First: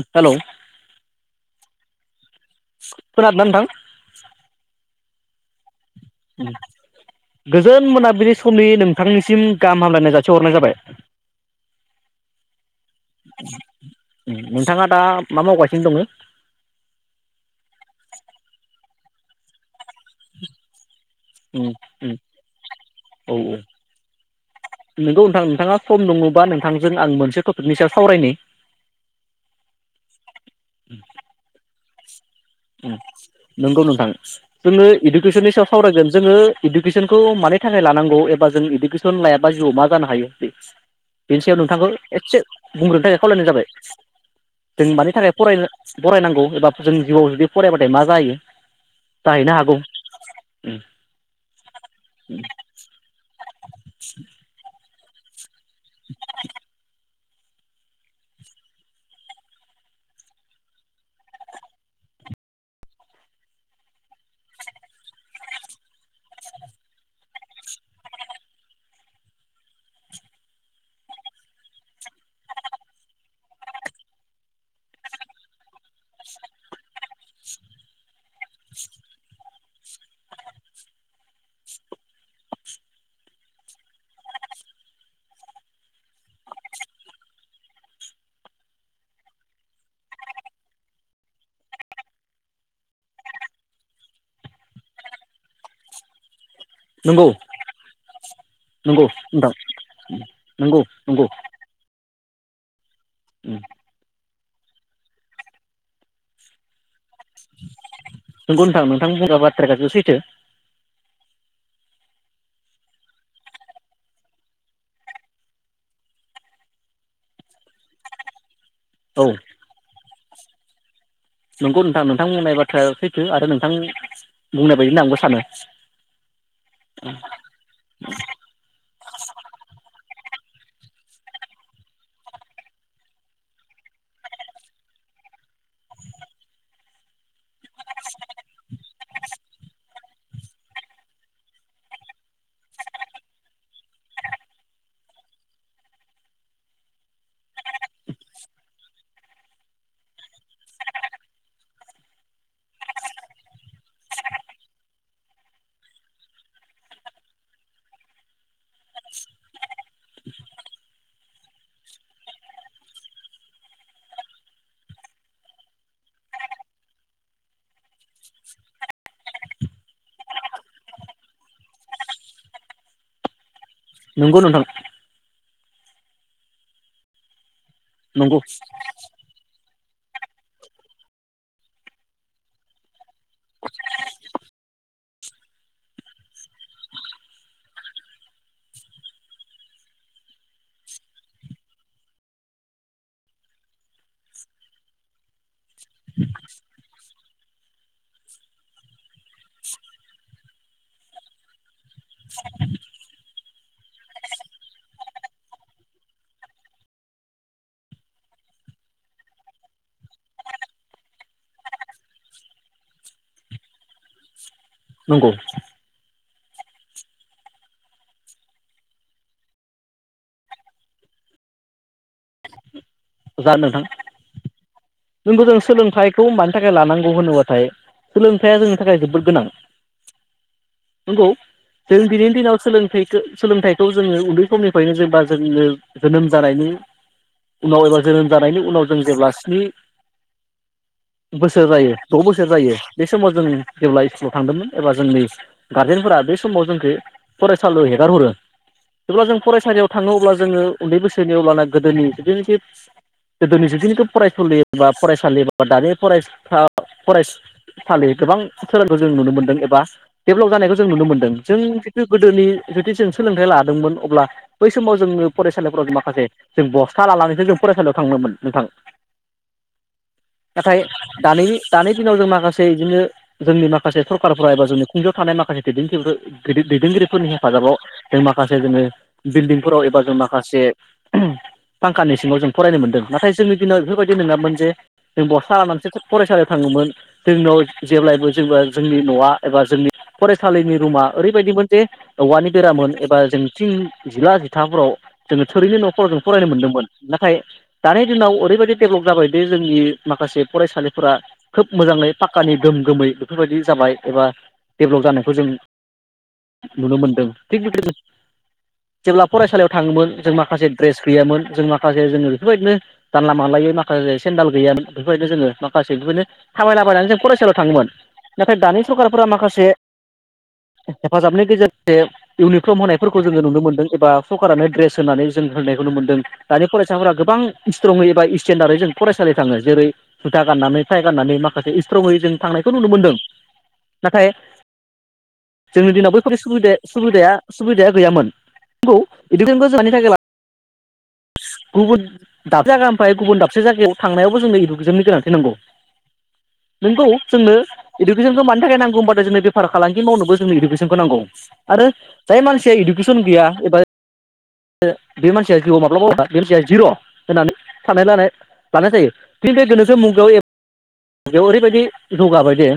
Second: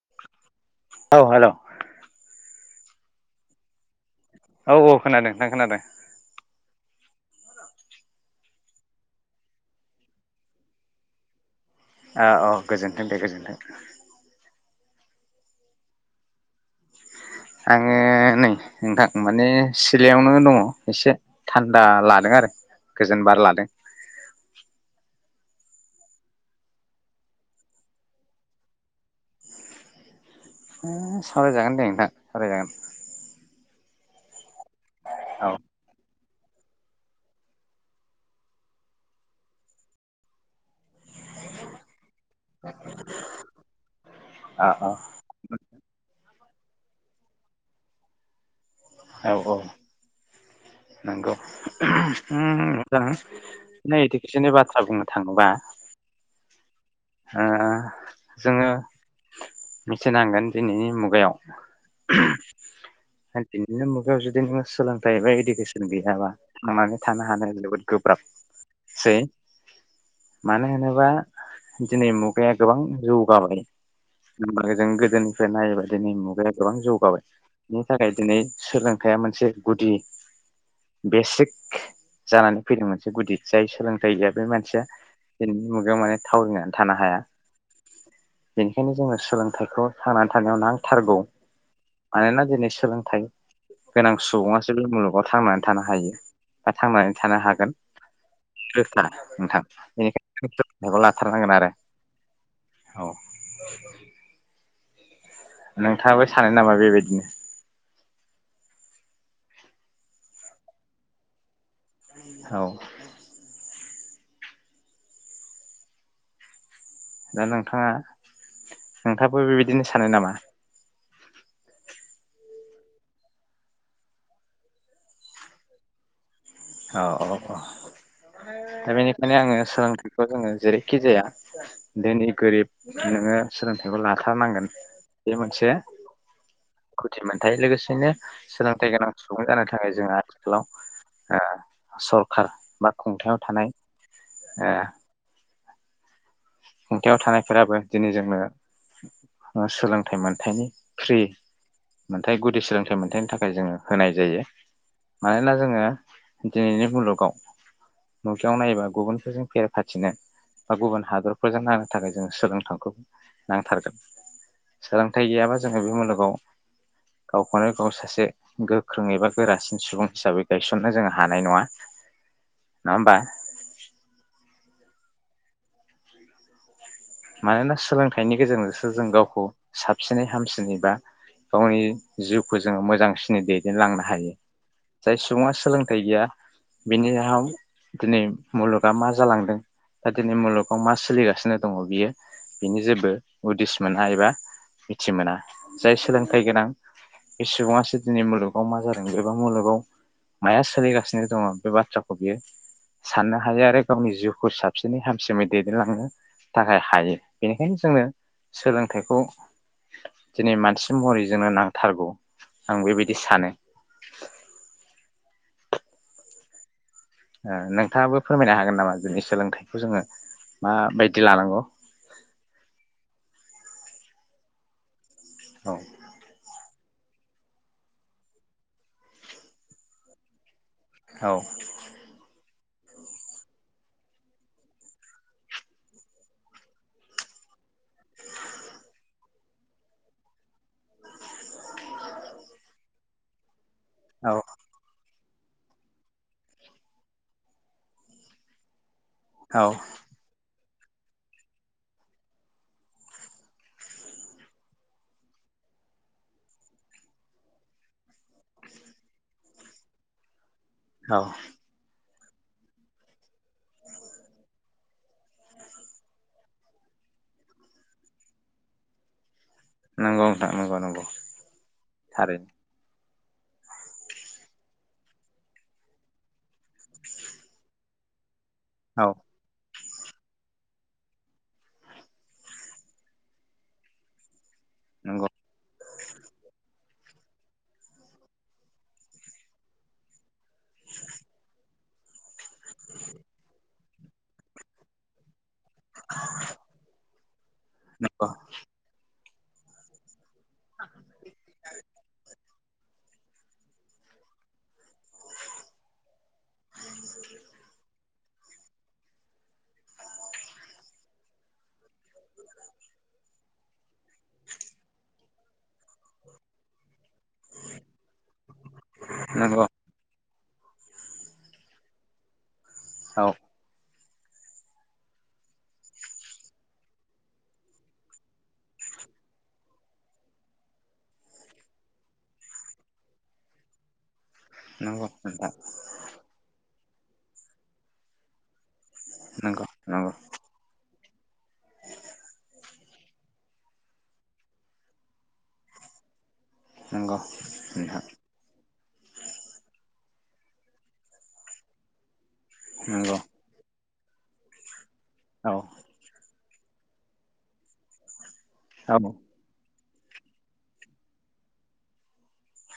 [inaudible] Hello. औ hello खोनादो ना नोंथां? औ औ खोनादों नोंथां खोनादों। गोजोन मोनाबिलि समनि नोंथांनिसिम गाहाम हामलायनाय जासिहरनाय जाबाय। औ औ गोजोनथों दे गोजोनथों। नोंथाङा दा मा मावगासिनो दङो। आङो नै नोंथां माने सिलायावनो दङ एसे। उम थान्दा उम लादों आरो गोजोन औ बार लादों। थाङा सम दंङोबा नोंथांजों आं मोनसे टपिकनि सायाव सावरायनि। दा सावराय जागोन दे नोंथां। सावरायजागोन उम नोंगौ नोंथां। जोंङो औ इडुकेसननि सायाव सावरायगोन जोङो इडुकेसनखौ मानि थाखाय लानांगौ एबा जों इडुकेसन लायाबा जिउआव मा जानो हायो बे। बेनि सायाव नोंथांखौ एदसे बुंग्रोनो थाखाय खावलायनाय जाबाय औ जों मानि थाखाय फराय बरायनांगौ। एबाफ जोंनि जिउआव जुदिफ फराय बाथाय या जाायो। औ औ नोंगौ उम जा नै इडुकेसननि बाथ्रा बुंनो थांबा [inaudible] ओ जोंङो मिथिनांगोन दिनैनि मुगायाव ओ दिनैनिनो मुगायाव जुदि नोंङो सोलोंथाइ एबा इडुकेसन गैयाबा थांनानै थानो हानाया जोबोद गोब्राब सै मानो होनोबा दिनै मुगाया गोबां जौगाबायब उमबो जों गोदोनिफ्राय नायोबा दिनै मुगाया गोबां जौगाबाय बिनि थाखाय दिनै सोलोंथाइया मोनसे गुदि बेसिक जानानै फैदों मोनसे गुदि जाय सोलोंथाइ गैया बे मानसिया दिनैनि मुगायाव माने थाविनानै थानो हाया बेनिखायनो जोङो सोलोंथाइखौ थांनानै थानायाव नांथारगौ मानोना दिनै सोंलों थाय गोनां सुबुंआसो बे मुलुगाव थांनानै थानो हायो। बा थांनानै नंगौ थानो हागोन गोखा नोंथां नंगौ बेनिखायनो खौ लाथारनांगोन आरो। औ उम नोंथाङाबो सानो नामा बेबायदिनो? नोंगौ नोंथां नोंथां बुंगा बाथ्राखासो सैथो। औ दा नोंथाङा औ नोंथाङाबो बेबायदिनो सानो नामा? नोंगौ नोंथां नोंथां बुंनाय बाथ्राया सैथो आरो नोंथां बुंनाय बायदिनो आंबो सानो। औ औ औ दा बेनिखायनो आङो सोलोंथा खौ जोङो जेरैखि जाया धोनि गोरिब नोङो सोलोंथाइखौ लाथारनांगोन बे मोनसे खुथिमोन। थाय लोगोसेनो सोलोंथाइ गोनां। [unintelligible] जानो थाखाय जोंहा आथिखालाव ओ सरखार बा खुंथायाव थानाय ओ खुंथायाव थानायफोराबो दिनै जोंनो सोलोंथाइ मोनथायनि फ्रि मोनथाय गुदि सोलोंथाइ मोनथायनि थाखाय जोङो होनाय जायो मानोना जोङो दिनैनि मुलुगाव नुथायाव नायोबा गुबुनफोरजों फेर फाथिनो बा गुबुन हादर फोरजों नांनो थाखाय जों सोलोंथाखौ नांथारगोन सोलोंथाइ गैयाबा जोङो बे मुलुगाव गावखौनो गाव सासे गोख्रों एबा गोरासिन सुबुं हिसाबै गायसननो जोङो हानाय नङा नङा होमबा? नोंगौ नोंथां। मानोना सोलोंथाइनि नंगौ गेजेरजोंसो जों गावखौ साबसिनै हामसिनै बा गावनि जिउखौ जोङो मोजांसिनै दैदेनलांनो हायो जाय सुबुङा सोलोंथाइ गैया बिनि आव दिनै मुलुगा मा जालांदों दा दिनै मुलुगाव मा सोलिगासिनो दङ बियो बिनि जेबो उदिस मोना एबा मिथि मोना जाय सोलोंथाइ गोनां बे सुबुङासो दिनै मुलुगाव मा जादों एबा मुलुगाव माया सोलिगासिनो दङ बे बाथ्राखौ बियो साननो हायो आरो गावनि जिउखौ साबसिनै हामसिनै दैदेनलांनो थाखाय हायो बेनिखायनो जोंनो सोलोंथाइखौ दिनै मानसि महरै जोंनो नांथारगौ आं बेबायदि सानो। नंगौ ओ नोंथाङाबो फोरमायनो हागोन नामा जोंनि सोलोंथाइखौ जोङो माबायदि लानांगौ? जार नोंथां। नोंगौ जों औ सोलोंथाइखौ मानि थाख जे लानांगौ होनोबाथाय सोलोंथाइया जोंनि थाखाय जोबोद गोनां। नोंगौ औ जों दिनैनि दिनाव सोलोंथाइखो-सोलोंथाइखौ जोङो उन्दै समनिफ्रायनो जेनेबा जोङो जोनोम जानायनि उनाव एबा जोनोम जानायनि उनाव जों जेब्ला स्नि [inaudible] बोसोर जायो द' बोसोर जायो बे समाव जों जेब्ला औ इस्कुलाव थांदोंमोन एबा जोंनि गारजेनफोरा बे समाव जोंखो फरायसालियाव हेगारहरो। जेब्ला जों औ फरायसालियाव थाङो अब्ला जोङो उन्दै बोसोनि अब्लाना गोदोनि जुदुनिखि गोदोनि जेथुनिखि फरायसलि एबा फरायसालि बा दानि फरायसाफ्रा फरायसालि गोबां सोलोंखौ जों नुनो मोनदों एबा डेभेलप जानायखौ जों नुनो औ मोनदों जों गोदोनि जुदि जों सोलोंथाइ लादोंमोन अब्ला बै समाव जोङो फरायसालिफोराव माखासे जों बस्था लानानैसो जों फरायसालियाव थांङोमोन नोंथां। नंगौ नोंथां नंगौ नाथाय नंगौ दानि दानि दिनाव जों थारैनो माखासे इदिनो जोंनि माखासे सरखारफोरा एबा जोंनि खुंगायाव थानाय माखासे दैदेनगिरिफोर-दैदेनगिरिफोरनि हेफाजाबाव जों माख फारसे जोङो औ बिल्डिं फोराव एबा जों माखासे फांखानि सिङाव जों फरायनो मोनदों नाथाय जोंनि दिनाव जोबोद दि नङामोन जे जों नंगौ बस्था लानानैसो सो फरायसालियाव थाङोमोन। जोंनाव जेब्लायबो जेबो जोंनि न'आ एबा जोंनि फरेस्ट सालिनि रुमा ओरैबायदिमोन जे औवानि बेरामोन एबा जों थिं जिला जिथाफोराव जोङो थोरिनि न'फोराव फरायनो मोनदोंमोन नाथाय दानि नंगौ दिनाव ओरैबायदि जाबाय दे जोंनि माखासे फरायसालिफोरा खोब मोजाङै पाक्कानि गोम गोम बेफोरबायदि जाबाय एबा डेभेलप जानायखौ जों नुनो मोनदों थिग बे जेब्ला फरायसालियाव थाङोमोन जों माखासे द्रेस गैयामोन जों माखासे जोङो बेफोरबायदिनो जानला मोनलायै माखासे सेन्दाल गैयामोन बेफोरबायदिया जोङो माखासे बेफोरनो थाबायलाबायनानै जों फरायसालियाव थाङोमोन। नाथाय दानि सरखारफोरा नंगौ माखासे हेफाजाबनि गेजेरजों इउनि फ्रम होनायफोरखौ औ जोङो नुनो मोनदों एबा सरकारानो ड्रेस होनानै जों होनायखौ नुनो मोन्दों दानि फरायसाफोरा गोबां स्ट्रंयै एबा इस्ट स्टेन्डारै जों फरायसालि थाङो जेरै जुथा गाननानै फाइ गाननानै माखासे इस्ट्रङै जों थांनायखौ नुनो मोनदों नाथाय नंगौ नोंथां जोंनि दिनाव बैफोर सुबिदाया सुबिदाया सुबिदाया गैयामोन। नंगौ नंगौ [unintelligible] गुबुन दाबसे जायगानिफ्राय गुबुन दाबसे जायगायाव थांनायावबो जोंनो इडुकेसननि गोनांथि नांगौ। नोंगौ नंगौ जोंनो नोंथां इडुकेसनखौ मानि थाखाय नांगौ होनबाथाय जोंनो बेफार फालांगि मावनोबो जों इडुकेसनखौ नांगौ आरो जाय मानसिया नंगौ इडुकेसन गैया एबा बे औ मानसिया जिउआव माब्लाबाबो औ [unintelligible] [unintelligible] मुगायाव एफ। बेयाव ओरैबायदि जौगाबाय दि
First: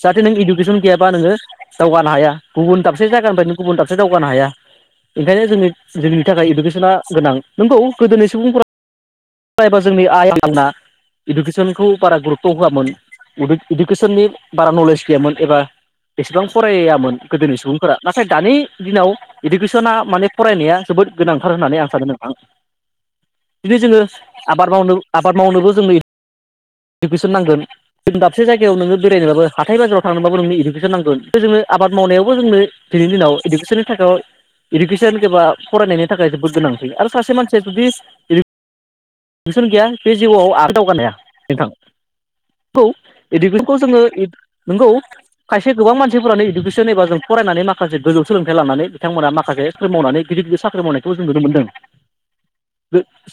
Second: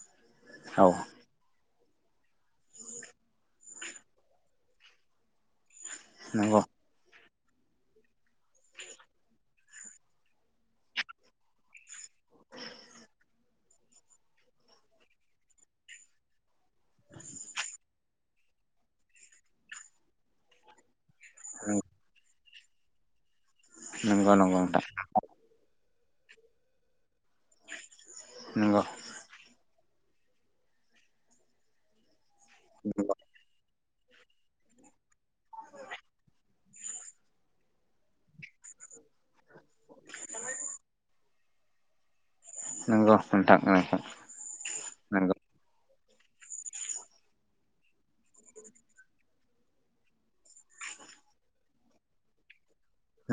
जाहाथे नों इडुकेसन औ गैयाबा नोङो दावगानो हाया गुबुन दाबसे जायगानिफ्रायनो गुबुन दाबसे दावगानो हाया ओंखायनो जोङो जोंनि थाखाय नंगौ इडुकेसना गोनां। नोंगौ गोदोनि सुबुंफोरा एबा जोंनि आइ आफामोना इडुकेसनखौ बारा गुरुथ्त' होआमोन। इडुकेसननि बारा नलेज गैयामोन एबा एसेबां फरायामोन गोदोनि सुबुंफोरा नाथाय दानि दिनाव इडुकेसना माने फरायनाया जोबोद गोनांथार होननानै आं सानो नोंथां। दिनै जोङो नंगौ आबाद नोंथां मावनो आबाद मावनोबो जोंनो इड इडुकेसन नांगोन जों दाबसे जायगायाव नंगौ नोङो बेरायनोबाबो हाथाय बाजाराव थांनोबाबो नोंनो इडुकेसन नांगोन बे जो आबाद मावनायाव खौ जोंनो दिनैनि नंगौ दिनाव इडुकेसन [unintelligible] सन एबा फरायनायनि थाखाय जोबोद गोनां। आरो सासे मानसिआ [unintelligible] नोंसन गैया बे जिउआव आरो दावगानाय हाया। नोंथां। नोंगौ नोंथां इडुकेसनखौ नोंथां जोङो नोंगौ नंगौ खायसे गोबां मानसिफोरानो इडुकेसन एबा जों फरायनानै माखासे गोजौ सोलोंथाइ लानानै बिथांमोना माखासे साख्रि मावनानै गिदिर गिदिर साख्रि मावनायखौ जों नुनो मोनदों।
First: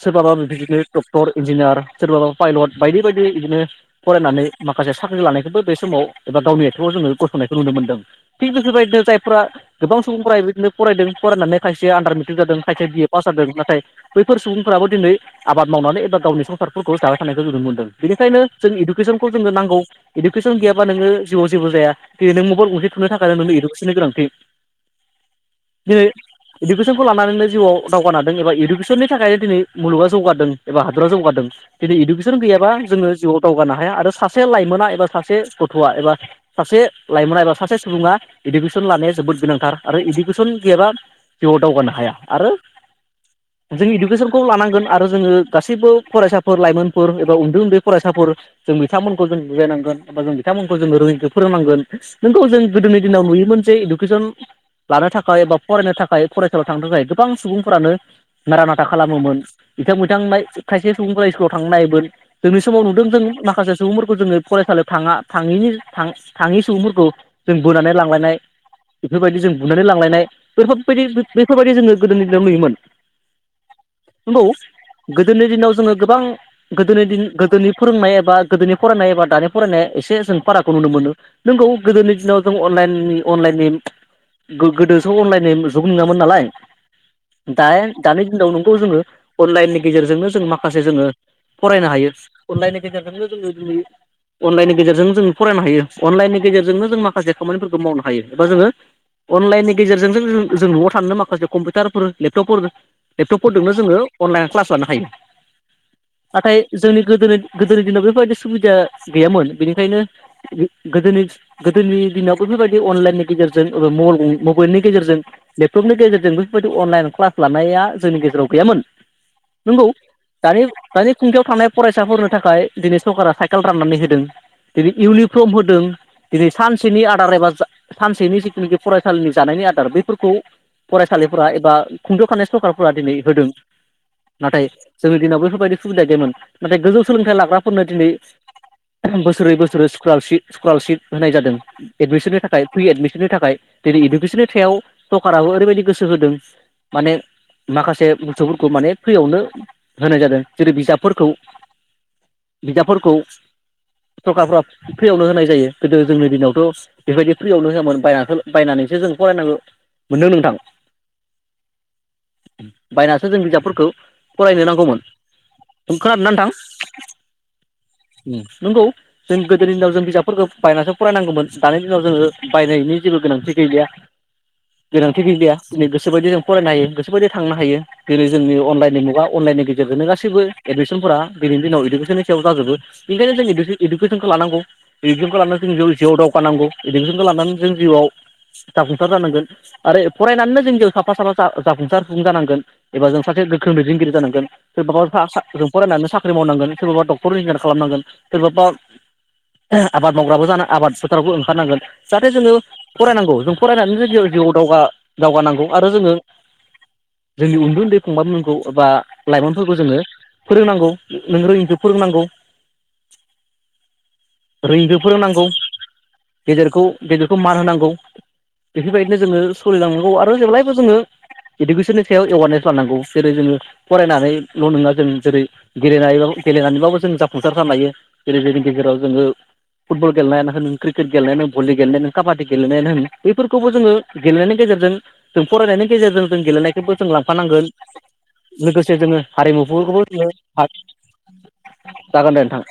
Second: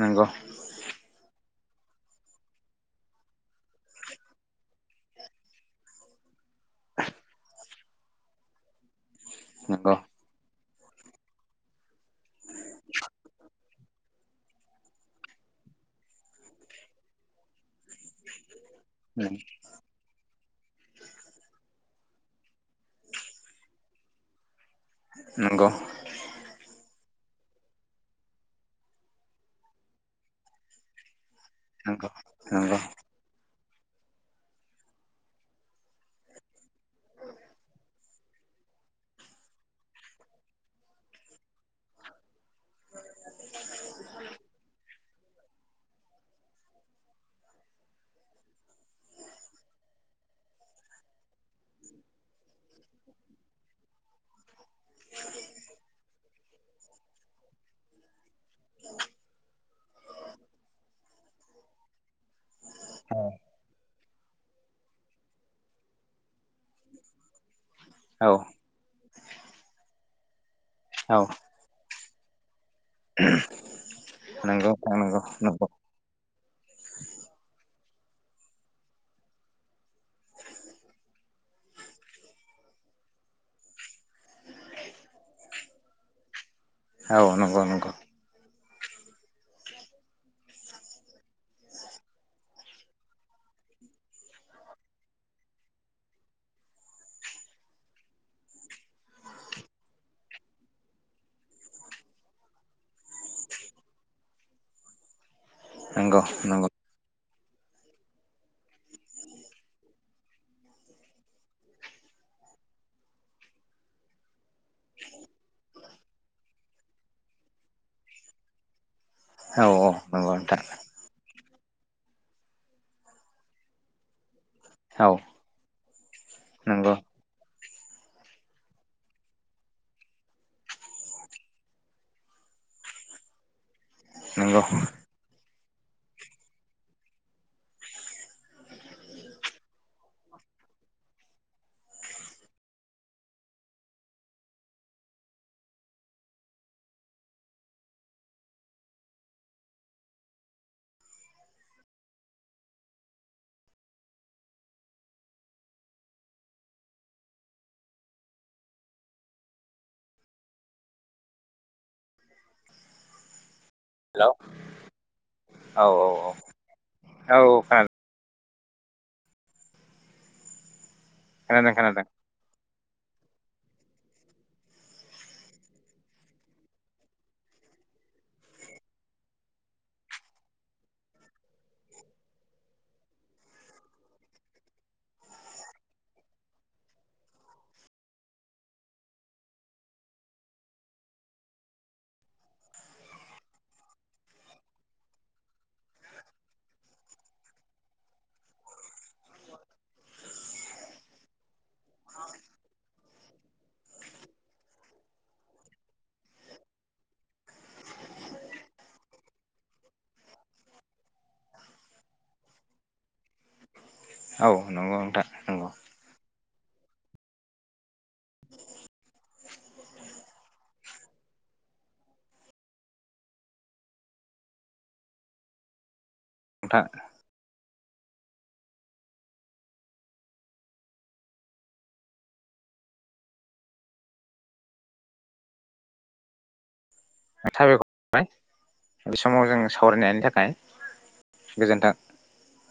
नंगौ डक्टर इन्जिनियार सोरबाबा पायलट बायदि बायदि बिदिनो फरायनानै माखासे साख्रि लानायखौबो बे समाव एबा गावनि आथिङाव जोङो गसंनायखौ नुनो मोनदों थिग बेफोरबायदिनो जायफोरा नंगौ गोबां सुबुंफोरा बेदिनो फरायदों फरायनानै खायसेया आन्दार मेट्रिक जादों खायसे बिए पास जादों नाथाय बैफोर सुबुंफ्राबो दिनै आबाद मावनानै एबा गावनि संसारफोरखौ जाबाय थानायखौ नुनो मोनदों बेनिखायनो जों इडुकेसनखौ जोंनो नांगौ इडुकेसन गैयाबा नोङो जिउआव जेबो जाया दिनै नों मबाइल गंसे थुनो थाखायनो नोंनो इडुकेसननि गोनांथि नंगौ दिनै इडुकेसनखौ लानानैनो जिउआव दावगानो हादों एबा इडुकेसननि थाखायनो दिनै मुलुगा जौगगादों एबा हादरा जौगादों दिनै नंगौ इडुकेसन गैयाबा नंगौ जोङो जिउआव दावगानो हाया आरो सासे लाइमोना एबा सासे गथ'आ एबा सासे लाइमोना एबा सासे सुबुङा इडुकेसन लानाया जोबोद गोनांथार आरो इडुकेसन गैयाबा जिउआव दावगानो हाया आरो जों इडुकेसनखौ लानांगोन आरो जोङो गासैबो फरायसाफोर लाइमोनफोर एबा उन्दै उन्दै फरायसाफोर जों बिथांमोनखौ जों बुजायनांगोन बा जों बिथांमोनखौ जों रोङिखो फोरोंनांगोन नोंगौ जों गोदोनि दिनाव नुयोमोन जे इडुकेसन लानो थाखाय बा फरायनो थाखाय फरायसालियाव थांनो थाखाय गोबां सुबुंफोरानो नारा नाथा खालामोमोन। बिथां बिथांमोना खायसे सुबुंफोरा स्कुलाव थांनो नायामोन जोंनि समाव नुदों जों माखासे सुबुंफोरखौ जोङो फरायसालियाव थाङा थाङैनि थाङै सुबुंफोरखौ जों बोनानै औ लांलायनाय बेफोरबायदि जों बुनानै लांलायनाय औ बेफोरबायदि बेफोरबायदि जोङो गोदोनि दिनाव नुयोमोन। [inaudible] नंगौ नंगौ गोदोनि नंगौ दिनाव जोङो गोबां गोदोनि दिन गोदोनि फोरोंनाय एबा गोदोनि फरायनाय एबा दानि फरायनाया एसे जों फारागखौ नुनो मोनो नोंगौ गोदोनि दिनाव जों अनलाइननि अनलाइननि गोदोसो अनलाइननि जुग नङामोन नालाय औ नंगौ दा नंगौ दानि दिनाव नों खौ जोङो अनलाइननि गेजेरजोंनो जों माखासे जोङो फरायनो हायो अनलाइननि गेजेरजोंनो जोङो दिनै अनलाइननि गेजेरजों जों फरायनो हायो अनलाइननि गेजेरजोंनो जों माखासे खामानिफोरखौ मावनो हायो एबा जोङो अनलाइननि गेजेरजोंनो ज जों न'आव थानोनो माखासे कम्पिउटारफोर लेपटपफोर लेपटपफोरजोंनो जोङो अनलाइन क्लास लानो हायो। नंगौ नाथाय नंगौ जोंनि गोदोनि गोदोनि दिनाव बेफोरबायदि सुबिदा गैयामोन बेनिखायनो गोदोनि गोदोनि दिनाव बेफोरबायदि अनलाइननि गेजेरजोंबा मबाइल मबाइलनि गेजेरजों लेपटपनि गेजेरजों बेफोरबायदि अनलाइन क्लास लानाया जोंनि गेजेराव गैयामोन। औ औ नोंगौ नंगौ दानि नोंथां दानि खुंथायाव थानाय फरायसाफोरनो थाखाय दिनै सरकारा साइकेल राननानै होदों दिनै औ इउनिफर्म होदों दिनै नंगौ सानसेनि आदार एबा सानसेनि जिथुनाखि फरायसालिनि जानायनि आदार बैफोरखौ फरायसालिफोरा एबा खुंथायाव थानाय सरखारफ्रा दिनै होदों नंगौ नाथाय जोंनि दिनाव बेफोरबायदि सुबिदा गैयामोन नाथाय गोजौ सोलोंथाइ लाग्राफोरनो दिनै बोसोरै बोसोरै स्कल स्कलारशिप होनाय जादों एडमिसननि थाखाय फ्रि एडमिसननि थाखाय दिनै इडुकेसननि सायाव सरकाराबो ओरैबायदि गोसो होदों माने माखासे बुस्थुफोरखौ माने फ्रियावनो होनाय जादों जेरै बिजाबफोरखौ बिजाबफोरखौ सरफ्रा फ्रियावनो होनाय जायो गोदो जोंनि दिनावथ बेबायदि फ्रियावनो होआमोन बाय बायनानैसो जों फरायनांगौ मोनदों नोंथां बायनासो जों बिजाबफोरखौ हेलौ फरायनो नांगौमोन औ खोनादों नोंथां? औ औ नंगौ जों गोदो हिनजाव जों बिजाबफोरखौ बायनाजोब फरायनांगौमोन खोनादों दानि दिनाव खोनादों जोङो बायनायनि जेबो गोनांथि गैलिया गोनांथि गैलिया दिनै गोसोबायदि जों फरायनो हायो गोसोबायदि थांनो हायो जेनै जोंनि अनलाइननि मुगा अनलाइननि गेजेरजोंनो गासैबो एडमिसनफोरा दिनैनि दिनाव इडुकेसननि सायाव जाजोबो बेनिखायनो जों इडुकेसनखौ लानांगौ इडुकेसनखौ लानानै जों जिउआव दावगानांगौ इडुकेसनखौ लानानै जों जिउआव जाफुंसार जानांगो आरो फरायनानैनो जों जिउ साफा साफा जा जाफुंसारफुं जानांगोन एबा जों सासे गोख्रों दैदेनगिरि जानांगोन सोरबाबा सा सा फरायनानै साख्रि मावनांगोन सोरबाबा डक्टर इन्जिनियार खालामनांगोन सोरबाबा आबाद मावग्राबो जानानै आबाद फोथारावबो ओंखारनांगोन जाहाथे जोङो फरायनांगौ जों फरायनानै ज जिउआव दावगा दावगानांगौ आरो जोङो जोंनि उ न्दै उन्दै फंबाय मोनखौन एबा लाइमोनफोरखौ जोङो फोरोंनांगौ नों रोङिखौ फोरोंनांगौ औ नंगौ रोङिखौ नोंथां फोरोंनांगौ नंगौ गेदेरखौ गेदेरखौ मान होनांगौ बेफोरबायदिनो जोङो सलिलांनांगौ आरो जेब्लायबो जोङो इडुकेसननि सायाव एवारनेस खालामनांगौ जेरै जोङो फरायनानैल नङा जों जेरै गेलेनानैबाबो नोंथां गेलेनानैबाबो जों जाफुंसार जानो हायो जेरै जोंनि गेजेराव जोङो फुटबल गेलेनायानो होन क्रिकेट गेलेनायानो भलि गेलेनाय नों काबादि गेलेनायानो होन बफोरखौबो जोङो गेलेनायनि गेजेरजों जों फरायनायनि गेजेरजों जों गेलेनायखौबो जोङो थाफानांगोन साबायखर लोगोसे बे जोङो समाव जों हारिमुफोरखौबो सावरायनायनि थाखाय गोजोन्थों [inaudible] जागोन दे नोंथां